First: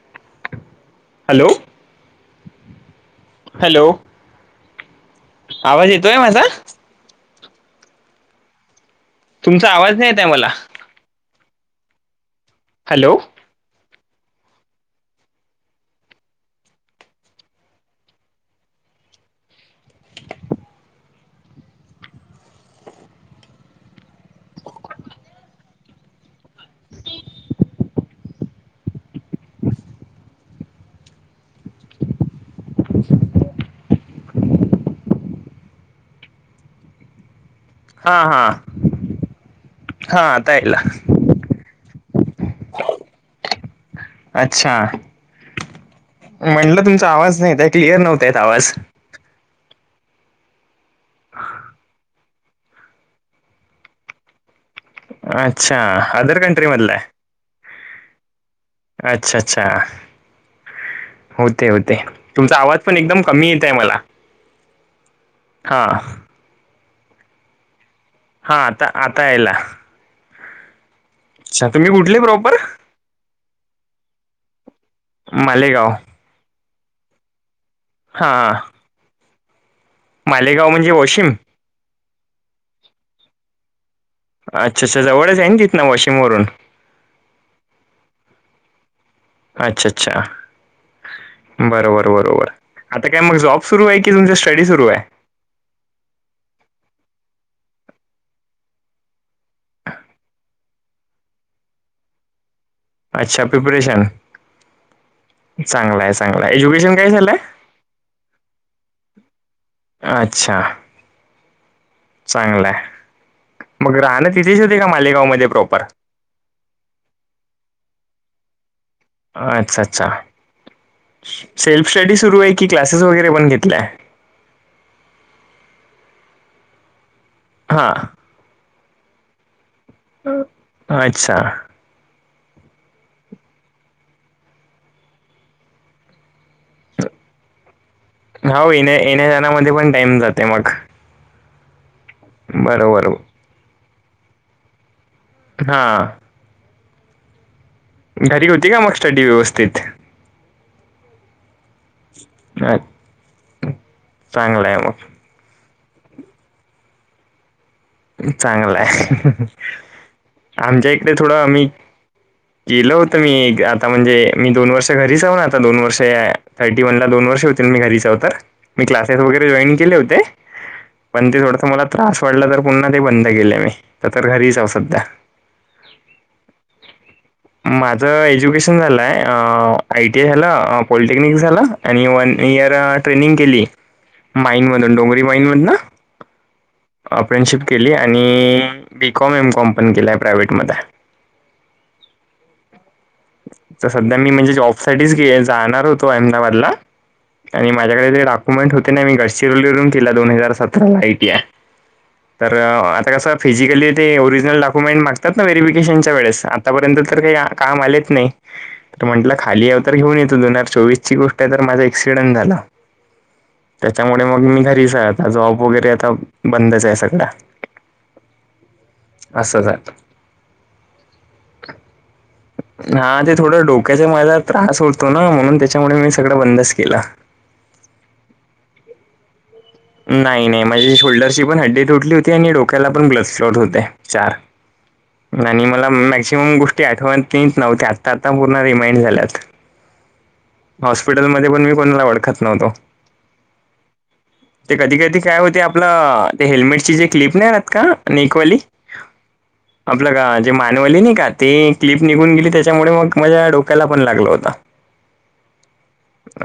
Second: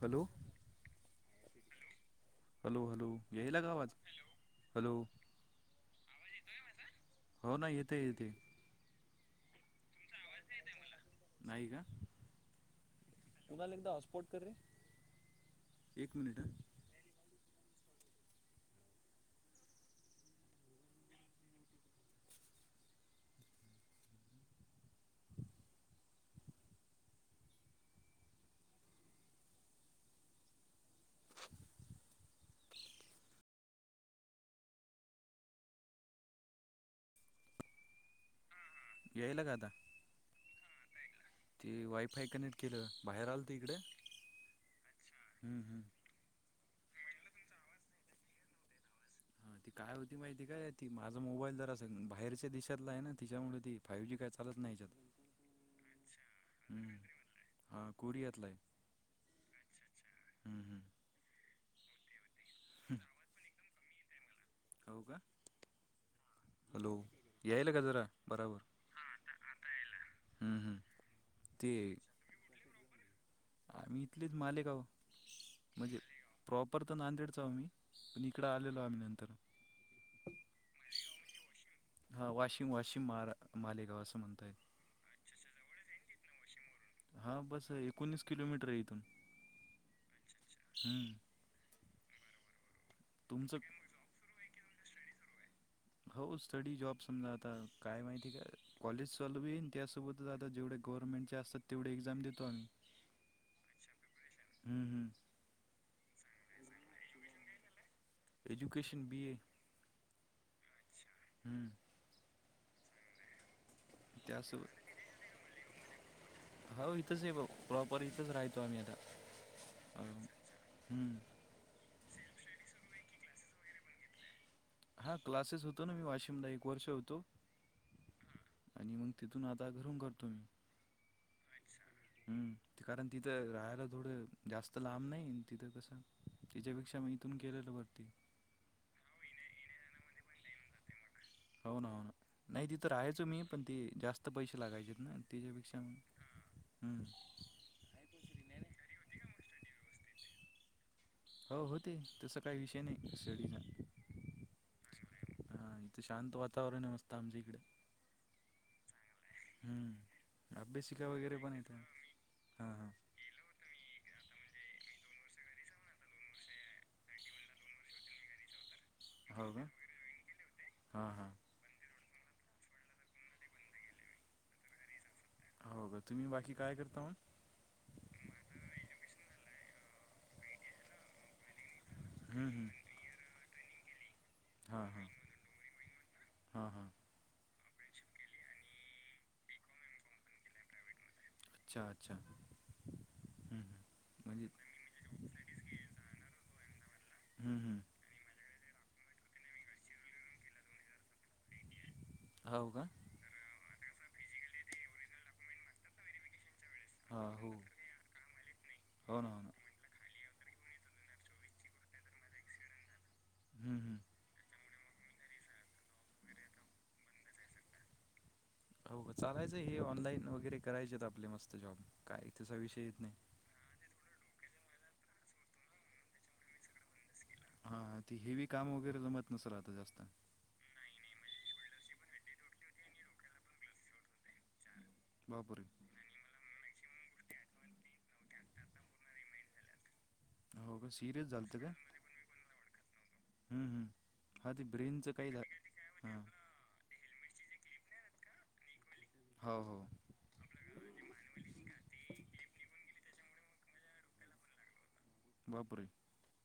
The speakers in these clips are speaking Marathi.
हॅलो हॅलो हॅलो हॅलो येई ला का हॅलो आवाज. हॅलोवा आवाज येतोय माझा येत हो ना येते येते. तुमचा आवाज नाही येत आहे तुमचा मला आवाज य आहे मला नाही का? हॅलो. कुणाल एगदा हॉटस्पॉट कर रे एक मिनिट [unintelligible] हा हा. यायला का आता हा आता याला ते वायफाय कनेक्ट केलं बाहेर आलतो इकडे अच्छा अच्छा हम् हम्. म्हणलं तुमचा आवाज नाही क्लिअर नव्हता येत आवाज हा ती काय होती माहिती काय ती माझा मोबाईल जरा अस बाहेरच्या देशातला आहे ना तिच्यामुळे ती फाईवजी काय चालत नाही याच्यात अच्छा औदर कंट्री हम्म मधलय. हा कुरियातलाय. अच्छा, अच्छा,.. हम्म होतय, होतय, तुमचा आवाज पण एकदम कमी येत आहे मला हो का हा. हॅलो? याईल का जरा. हा, आता आता यायला. हम. हम. अच्छा, तुम्ही कुठले प्रॉपर? आम्ही इथलेच मालेगाव मालेगाव म्हणजे- प्रॉपर तर नांदेडचव आम्ही, पण इकडं हां आलेलो आम्ही नंतर. मालेगाव म्हणजे वाशीम? हा वाशिम, वाशिम माार मालेगाव असं म्हणताय. अच्छा, अच्छ, जवळच आहे ना तिथन वाशीम वरुन? हा, बस एकोणीस किलोमीटर आहे इथून. अच्छा, अच्छा, हम्म. बर. बर. बर. आता काय मग तुमचं जॉब सुरू आहे- की तुमचा स्टडी सुरू आहे? हो, स्टडी जॉब समजा आता काय माहिती काय? कॉलेज चालू बी हाय आणि त्यासोबत आता जेवढे गव्हर्नमेंटचे असतात, तेवढे एक्झाम देतो आम्ही. अच्छा, प्रिपरेशन हम्म, हम्म. चांगलाय, चांगलाय एज्युकेशन काय झालंय? Education B A. अच्छा.., हम्म [inaudible] चांगलंय मग राहणं तिथेच त्यासोबत होती का, मालेगाव मध्ये प्रॉपर? हो इथंच आहे भाऊ, प्रॉपर इथंच राहितो आम्ही आता. अच्छा, अच्छा, अं, हम्म. सेल्फ स्टडी सुरू आहे की, क्लासेस वगैरे पण घेतलाय? हा क्लासेस होतो ना, मी वाशिमला एक वर्ष होतो. हां. आणि मग तिथून आता घरून करतो मी. अच्छा., हम्, ते कारण तिथं राहायला थोडं जास्त लांब नाही तिथं कसं- तिच्यापेक्षा मी इथून केलेल बर ते. हाव येण्या, येण्या-जाण्यामध्ये पण टाइम जाते मग. हो ना, हो ना, नाही तिथ तर बरोबर. राहायचो मी, पण ते जास्त पैसे लागायचेत ना. त्याच्यापेक्षा हां, मग- घरी होती का, मग स्टडी व्यवस्थित? हो, होते तस काही विषय नाही स्टडीचा. चांगलाय मग. हा, इथे शांत वातावरण मस्तं आमच्या इकडे. चांगला आहे, हम्म आमच्या अभ्यासिका इकडे थोड वगैरे पण आम्ही- येत हां हां केलं होतं मी, आता म्हणजे, मी दोन वर्ष घरीच ना आता दोन वर्ष- थर्टी वन ला दोन वर्ष होतील मी घरीच हाव त- मी क्लासेस वगैरे हो का जॉईन केले होते, हां हां पण ते थोडस मला त्रास व्हायला- पुन्हा ते बंद केलं मी, तर घरीच आव सध्या. हो का? तुम्ही बाकी काय करता मग? माझं एज्युकेशन झालंय, अ.. आय टी आय ला पॉलिटेक्निक झाला. आणि वन हम्म हम्म इयर ट्रेनिंग केली, माईनमधून डोंगरी माईनमधन. हा, हा. अपँडेंटशीप केली आणि बीकॉम, एम कॉंम पण केलाय प्रायव्हेटमध्ये. अच्छा, अच्छा. हम्म हम्म तर सध्या मी म्हणजे जॉब साठी जाणार होतो, अहमदाबादला- हम्म आणि हम्म माझ्याकडे ते- मेट होते ना म गडचिरोलीूवरून केला दोन हजार सतरा ला आयटी तर हो का आता कस, फिजिकली ते ओरिजिनल डॉक्युमेंट् मागतात ना व्हेरीफिकेशनच्या वेळेस आतापर्यंत तर हां काही हो काम आले, नाही हो ना म्हटलं हो ना खाली याव तर घेऊन येतो दोन हजार चोवीस ची गोष्ट आहे तर माझा एक्सिडेंट झाला. हम्म हम्म त्याच्यामुळे मग मी घरीच आता जॉब वगैरे, आता बंदच आहे सध्या अस, ऑलाईन वगैरे करायचेत आपले मस्त जॉब काय त्याचा विषय येत नाही. हा ते थोडं डोक्याचा मला त्रास होतो ना, म्हणून त्याच्यामुळे मी सगळं बंदच केला. हा ती हेवी काम वगैरे जमत नसल आता जास्त, नाही नाही माझे शोल्डरची पण हड्डी तुटली होती आणि डोक्याला पण ब्लड फ्लोट होते चार, बापरे आणि मला मॅक्झिमम गोष्टी, ते नीट आठवत नव्हतं, आता आता पूर्ण रिमाइंड झाल्यात. हो का सिरियस हॉस्पिटलमध्ये झालतं पण का मी कोणाला ओळखत नव्हतो. हम्म हम्, ते कधी कधी काय होते हां आपलं ते हेल्मेटची जे क्लिप नाही आहेत का नेकवाली, हो हो, आपलं का जे मानवली नाही का ती क्लिप निघून गेली त्याच्यामुळे मग माझ्या डोक्याला पण लागला होता. [unintelligible] बापरे,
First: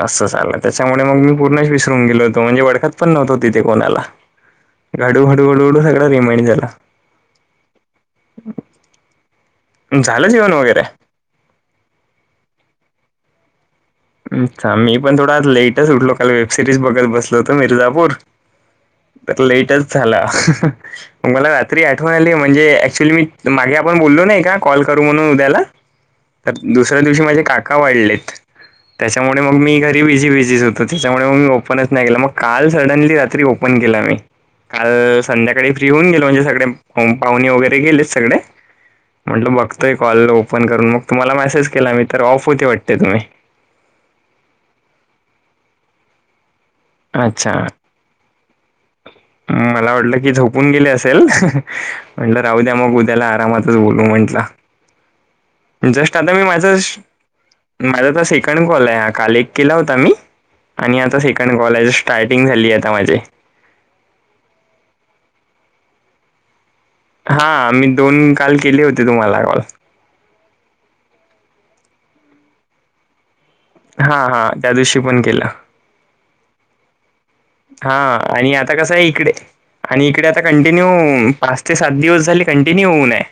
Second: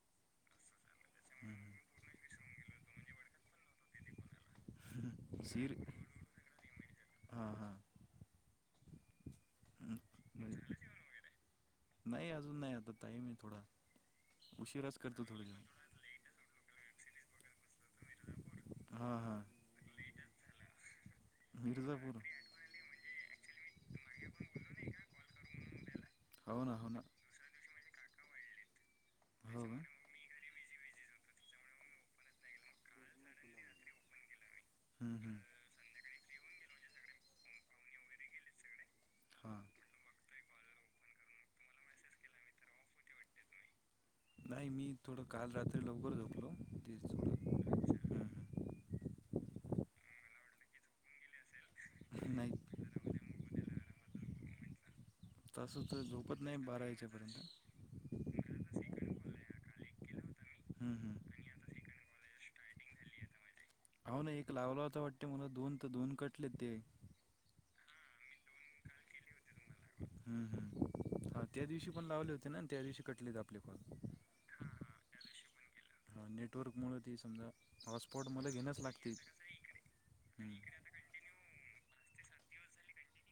असं चाललं त्याच्यामुळे मग मी पूर्णच विसरून गेलो होतो म्हणजे ओळखत, पण नव्हतो तिथे कोणाला हडूहळू सगळं रिमाइंड झाला. हा हा, हम्म. झालं जेवन म्हणजे वगैरे, नाही अजून, नाही आता टाईम आहे थोडा, अच्छा मी उशिराच पण करतो थोडा थोडं जेवण लेटच उठलो काल वेब सिरीज बघत बसलो होत मिर्जापूर, हां हां तर लेटच झाला मग मला रात्री आठवण मिर्झापूर आली म्हणजे ऍक्च्युली मी, तर मागे आपण बोललो नाही का कॉल करू म्हणून उद्याला तर हो ना हो ना दुसऱ्या दिवशी माझे का, का वाढलेत त्याच्यामुळे मग हो मी का घरी बिझी बिझीच होतो त्याच्यामुळे मग मी ओपनच नाही गेला मग, काल सडनली रात्री ओपन केला मी हम्म काल हम्म संध्याका, फ्री होऊन गेल म्हणजे सगळे पाहुणे वगैरे गेले सगळे म्हटलं हां बघ, तो कॉल ओपन करून मग तुम्हाला मेसेज केला मी तर ऑफ होते वाटते तुम्ही, नाही मी थोडं काल रात्री लवकर झोपलो ते, अच्छा, थोडं हम्म, मला वाटलं की झोपून गेले असेल म्हंटलं नाही राहू द्या मग उद्याला आरामात, तसंच बोलू म्हटला, तसं तर झोपत नाही बारा याच्यापर्यंत माझा तर सेकंड कॉल आहे काल केला होता मी हम्म आणि आता हम्म सेकंड कॉल, कॉलेज स्टार्टिंग झाली आहे आता माझे, अह ना एक लावला होतां वाटते मला दोन तर दोन कटले ते, हा मी दोन काल केले होते तुम्हाला कॉल हम् हम् हा त्या दिवशी पण लावले होते ना त्या दिवशी कटलेत आपले कोण हा हा त्या दिवशी पण केलं हा नेटवर्क मु ती समजा हा हॉटस्पॉट मला आणि आता घेणंच कसं आहे लागते इकडे आणि इकडे आता हम्म कंटिन्यू पा ते सात दिवस झाले कंटिन्यू होऊय आहे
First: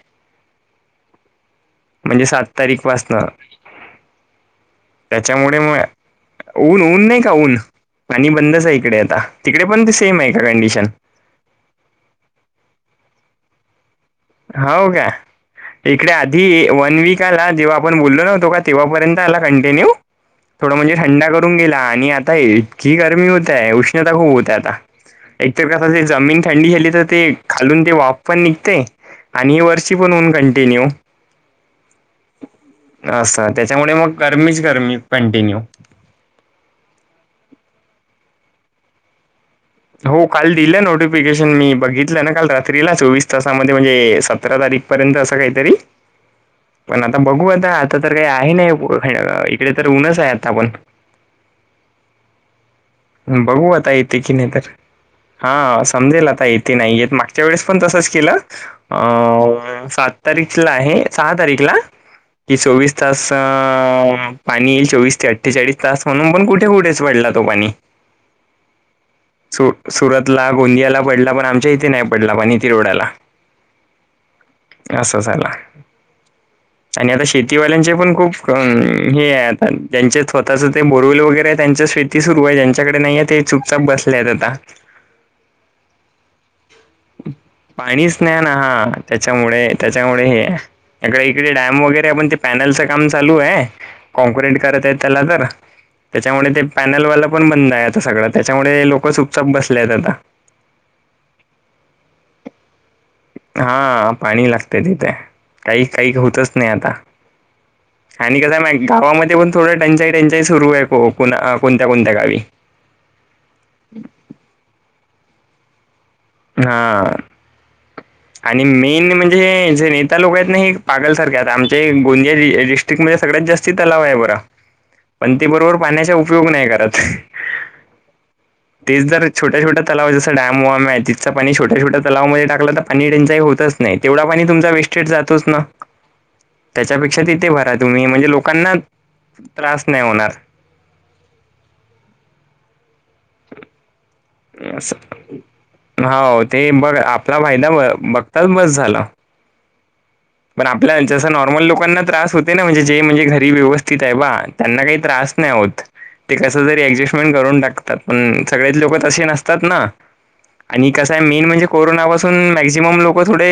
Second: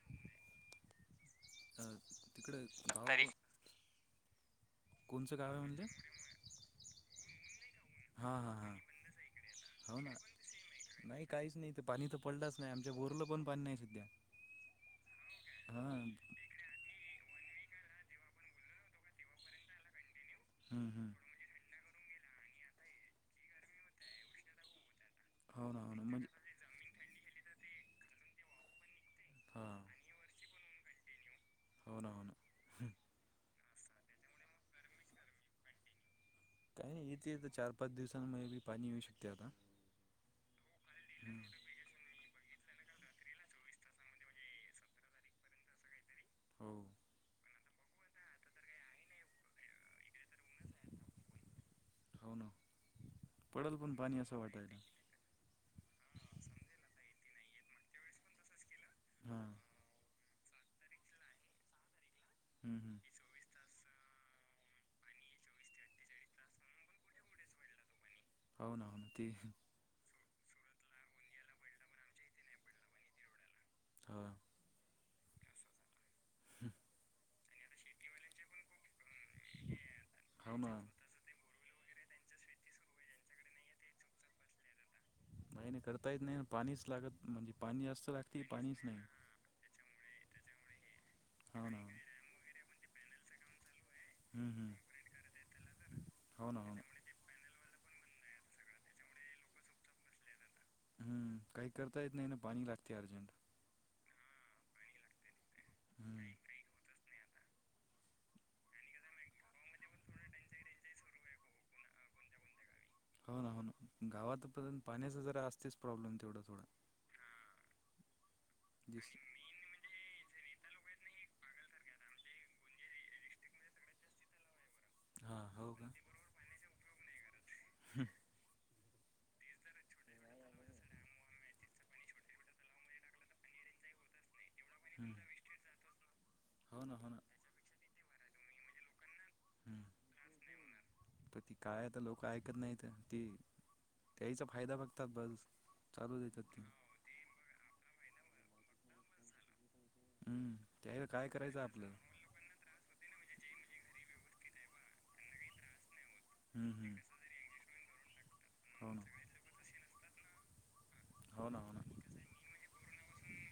अ, म्हणजे सात तिकडं गाव तारीखपासनं को कोणचं गाव त्याच्यामुळे आहे मग म्हणले ऊन ऊन नाही का ऊन आणि हां हां बंदच आहे हां इकडे आता तिकडे पण ते हो ना सेम आहे का कंडिशन नाही काहीच नाही तर पाणी तर पडलंच नाही आमच्या गोरला पण पाणी नाही सध्या हो का हां इकडे आ ही वन वीक आला जेव्हा आपण बोललो नव्हतो का तेव्हापर्यंत आला कंटिन्यू थोडं हम्म म्हणजे हम्म थंडा करून गेला आणि आता इतकी गरमी होतय उष्ण क हो ना हो ना ज म्हणजे थंडी झाली तर ते खालून ते वाफ पण निघते आणि हां वर्षी पण होऊन कंटिन्यू हो ना हो ना असं त्याच्यामुळे मग गर्मीच गर्मी कंटिन्यू काही नाही इथे तर चार पाच दिवसांमुळे बी पाणी येऊ शकते आता हो काल दिलं हम्म. नोटिफिकेशन मी बघित ना काल रात्रीला चोवीस तासामध्ये म्हणजे सतरा तारीख पर्यंत असं काहीतरी हो पण आता बघू आता आता तर काही आहे नाही इकडे तर ऊनच आहे आता आपण ठका ना बघू पडल आता पण येते पाणी की असं नाही तर वाटायला हा समजेल आता येते नाही येत मागच्या वेळेस पण तसंच केलं अ हा सात तारीखला आहे सहा तारीखला की हम्म चोवीस हम्म तास अ पाणी येईल चोवीस ते अठ्ठेचाळीस तास म्हणून पण कुठे कुठेच पडला तो पाणी होन ना ते सु सुरतला गोंदियाला पडला पण आमच्या इथे नाही पडला पण इथ रोडाला हा असं झाला हम् आणि आता शेतीवाल्यांचे पण खूप हे आहे आता त्यांचे हो स्वतःच ना ते बोरवल वगैरे त्यांच्या शेती सुरू आहे त्यांच्याकडे नाहीये ते चुपचाप बसले आहेत आता नाहीही नाही करता येत नाही पाणीच लागत म्हणजे पाणी असस्तं पाणीच नाही लागते ना पाणीच हा नाही त्याच्यामुळे त्याच्यामुळे हेकडे इकडे हो ना हो डॅम ना. वगैरे पण ते पॅनलच काम चालू आहे हम्म कँक्रीट हम्म करत त्याला तर हो ना त्याच्यामुळे हो ना पॅनलवा पण बंद आहे आता सगळं त्याच्यामुळे लोक चूपचाप बसल्या आहेत आता हम्म काही करता येत नाही ना पाणी लागते अर्जंट हा पाणी लागते तिथे काही काही हम्म होतच नाही आता आणि कसय मा गावामध्ये पण थोडं टंचाई टंचाई सुरू आहे कोणत्या कोणत्या गावी हो ना हो ना गावात पर्यंत पाण्याचा जरा असतेच प्रॉब्लेम तेवढा थोडा हा आणि दिस मेन म्हणजे जे नाही लोक आहेत ना हे पागलसारखे आमचे गोंदिया डिस्ट्रिक्ट ममध्ये सगळ्यात जास् तलाव आहे बरा पण हा त हो बरोबर का पाण्याचा उपयोग नाही करत तेच जर छोट्या छोट्या तलाव जसं डम वम्याय पाणी छोट्या छोट्या तलावमध्ये टाकलं तर पाणी त्यांच्याही होतच नाही तेवढा पाणी तुमचा वेस्टेड हम्म जातोच ना हो ना हो ना त्याच्यापेक्षा तिथे भरात तुम्ही म्हणजे लोकांना त्रास नाही होणार हन तर ती काय आता लोक ऐकत नाहीत ती त्याचा फायदा बघतात बस चालू हा देतात ते बघ आपला फायदा ब बघताच बस झाला ह पण आपल्याला जस नॉर्मल लोकांना त्रास होत ना म्हणजे जे म्हणजे घरी व्यवस्थित आहे बा त्यांना काही त्रास नाही आहत ते कस हम्म तरी हम्म ऍडजस्टमेंट करून टाकतात पण सगळेच हो लोक ना तसे नसतात ना आणि कस आहे मेन हो ना म्हणजे हो ना कोरोना पासून मॅक्झिमम लोक थोडे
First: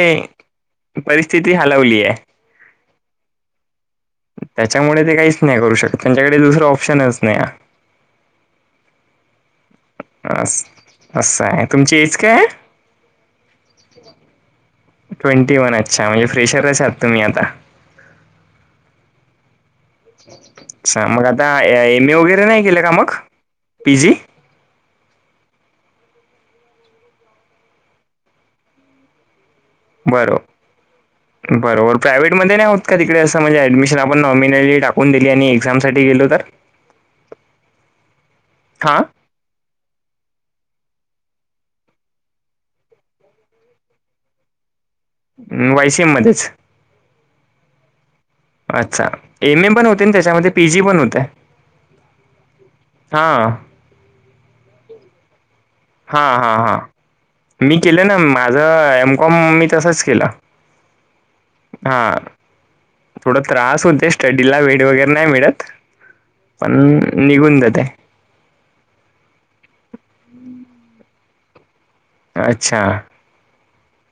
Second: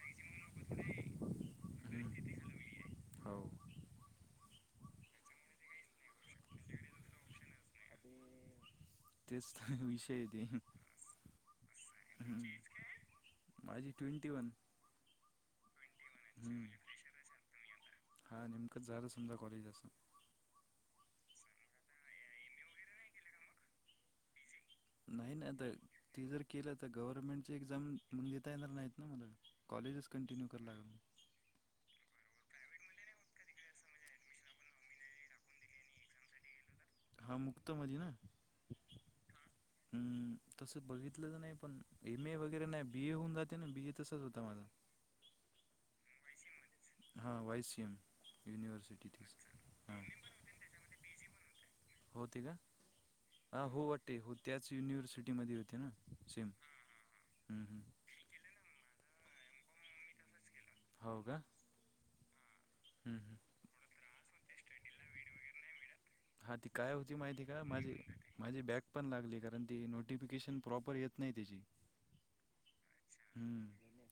स्थिती हलवली आहे हम्म. हो त्याच्यामुळे ते काहीच नाही करू शकत त्यांच्याकडे दुसरं ऑप्शनच नाही अ तेच आहे ते अस असं आहे तुमची एज काय आहे हम्म. माझी ट्वेंटी वन ट्वेंटी वन अच्छा म्हणजे फ्रेशरच आत तुम्ही आता. हा नेमकंच झालं समजा कॉलेज असं अच्छा मग आता एम ए वगैरे नाही केलं का मग पी जी? नाही ना आता ते जर केलं तर गव्हर्मेंटची एक्झाम म्हण देता येणार नाहीत ना मग कॉलेजच कटिन्यू बरोबर करणार मग बरोबर प्रायववेटमध्ये नाही होत का तिकडे असं म्हणजे ऍडमिशन आपण नॉमिनली टाकून दिली आणि एक्झामसाठी गेलो तर? [inaudible] हा मुक्त मधी ना? हां हम तसं बघितलंच नाही पण एम ए वगैरे नाही बी ए होऊन जाते ना बी ए तसाच होता माझा. वायसिएम मध्येच? हां वाईसे एम अच्छा युनिवर्सिटी एम ए पण हां होते ना त्याच्यामध्ये पी जी पण होतं होते का हां हा हो वाटते हो त्याच युनिव्हर्सिटीमध्ये होते ना? हा सेम हां हां मी केलं ना माझं एमकॉम मी तसंच हो का? हा हम्म. थोड हम्म. त्रास होते स्टडीला वेड वगैरे नाही मिळत हा ती पण काय होती माहिती निघून का जाते माझी माझी बॅक पण लागली कारण ती नोटिफिकेशन प्रॉपर येत नाही त्याची. अच्छा. ह्म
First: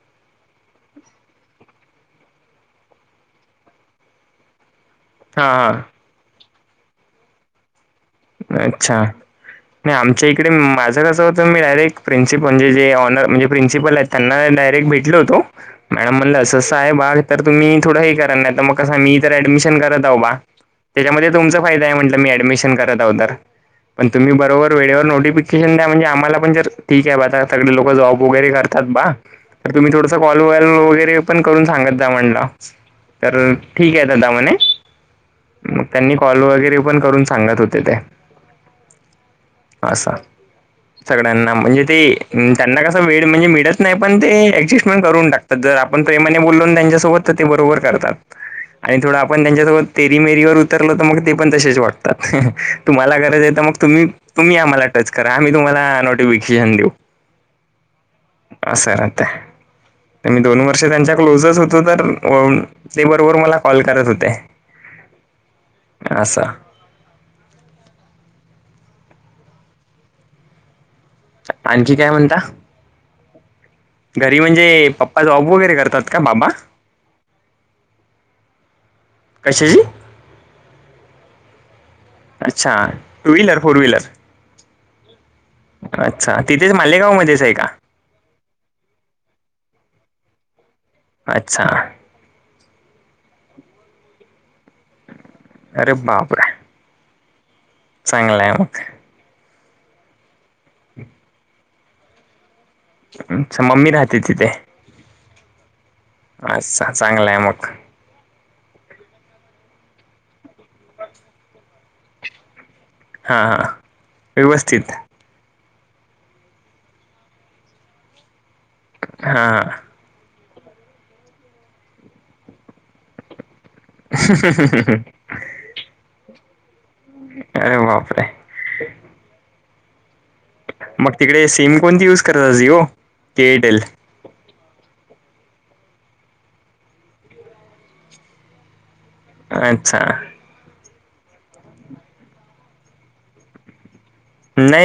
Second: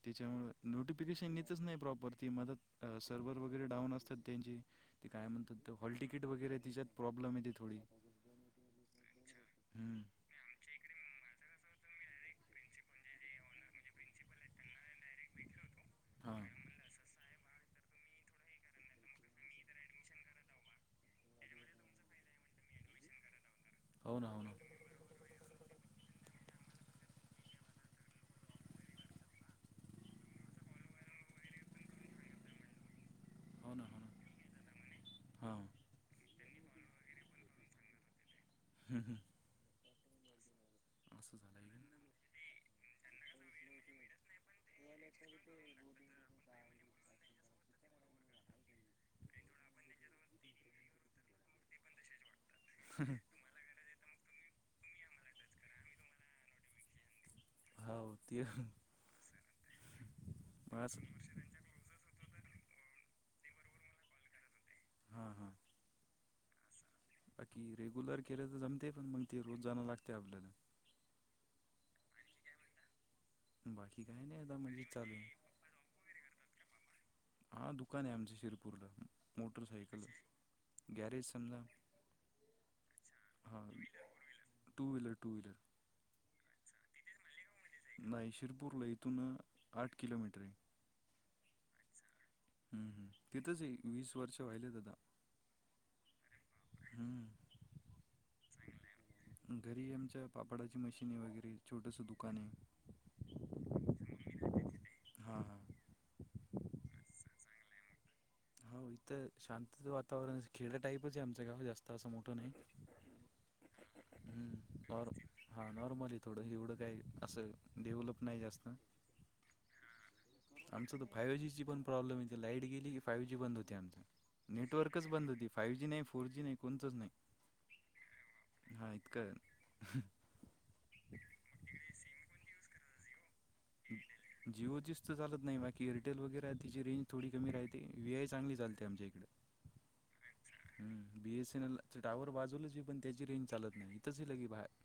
त्याच्यामुळे नोटिफिकेशन येतच नाही प्रॉपर ती मदत सर्व्ह वगैरे डाऊन असतात त्यांची ते काय म्हणतात हां हॉल टिकीट वगैरे तिच्यात प्रॉब्लेम आहे थोडी अच्छा. नाही हम्म आमच्या इकडे माझं कसं होतं मी डायरेट प्रिन्सिपल म्हजे ऑनर म्हणे प्रिन्सिपल आहेत त्यांना डायरेक्ट भेटल होतो मॅडम हा म्हणलं असं आहे बा तर तुम्ही थोडं हे करणार नाही तर मग कसां मी इतर ऍडमिशन करत आहो बा त्याच्यामध्ये तुमचा फायदा म्हटल मी ऍडमिशन करत आहोत तर पण हो ना तूमी हो ना बरोबर वेळेवर नोटिफिकेशन द्या म्हणजे आम्हाला पण जर ठीक आहे ब आता सगळे लोक जॉब वगैरे करतात बा तर तुम्ही थोडंसं कॉल वॉल वगैरे करून सांगत जा म्हणल तर हो ना ठीक हो आहे ना दादा मणे हा मग त्यांनी कॉल वगैरे पण करून सांगत होते त्या असा असं सगळ्यांना झालंय म्हणजे ते त्यांना कस वेळ म्हणजे मिळत नाही पण ते ऍडजस्टमेंट करून टाकत तर जर आपण प्रेमाने बोललो त्यांच्यासोबत तर ते बरोबर करतात. आणि थोडं आपण त्यांच्यासोबत तेरी मेरीवर उतरलो तर मग ते पण तसेच वागतात तुम्हाला गरज आहे तर मग तुम्ही तुम्ही आम्हाला टच करा आम्ही तुम्हाला नोटिफिकेशन देऊ. हाव ती तरते तर मी दोन वर्ष असं त्यांच्या क्लोजच होतो तर ते बरोबर मला कॉल करत होते. हा हा. आस बाकी रेग्युलर केलं तर जमते पण मग ते रोज जाणं लागते आपल्याला. आणखी काय म्हणता बाकी काही घरी नाही आता म्हणजे चालू पप्पा आहे जॉब वगैरे करतात का बाबा हा दुकान आहे आमच्या शिरपूरला कशाची मोटरसायकल गॅरेज समजा. अच्छा two wheeler four wheeler two wheeler two wheeler. अच्छा तिथेच मालेगाव मध्येच आहे का? नाही शिरपूरला इथून आठ किलोमीटर आहे. अच्छा. हम्म ह तिथंच वीस वर्ष व्हाईलेत आता अरे बापरे! हम्म चांगलंय मग. घरी आमच्या पापडाची मशीनय वगैरे छोटस दुकाने आहे. अच्छा मम्मी राहते तिथे. हा हां अच्छा चांगलं आहे मग. हो इथं शांत वातावरण खेड टाईपच आहे आमचं गाव जास्त असं मोठं नाही. हां हां हम् व्यवस्थित बरं हा नॉर्मल थोडं एवढं काही असं डेव्हलप नाही जास्त. हां आमच तर फायू जी ची पण प्रॉब्लेम ये लाईट गेली की फायू जी बंद होते आमचं. नेटवर्कच बंद होती फायू जी नाही फोर जी नाही कोणतंच नाही. अरे बापरे हा इतकं मग तिकडे सिम कोणती यूज करतात जीओ एअरटेल. जिओचीच तर चालत नाही बाकी एअरटेल वगैरे आहे तिची रेंज थोडी कमी राहते व्ही आय चांगली चालते आमच्या इकडे. अच्छा हम् B S N L tower बाजूलाच पण त्याची रेंज चालत नाही इथंच लगी नाही बाहेर.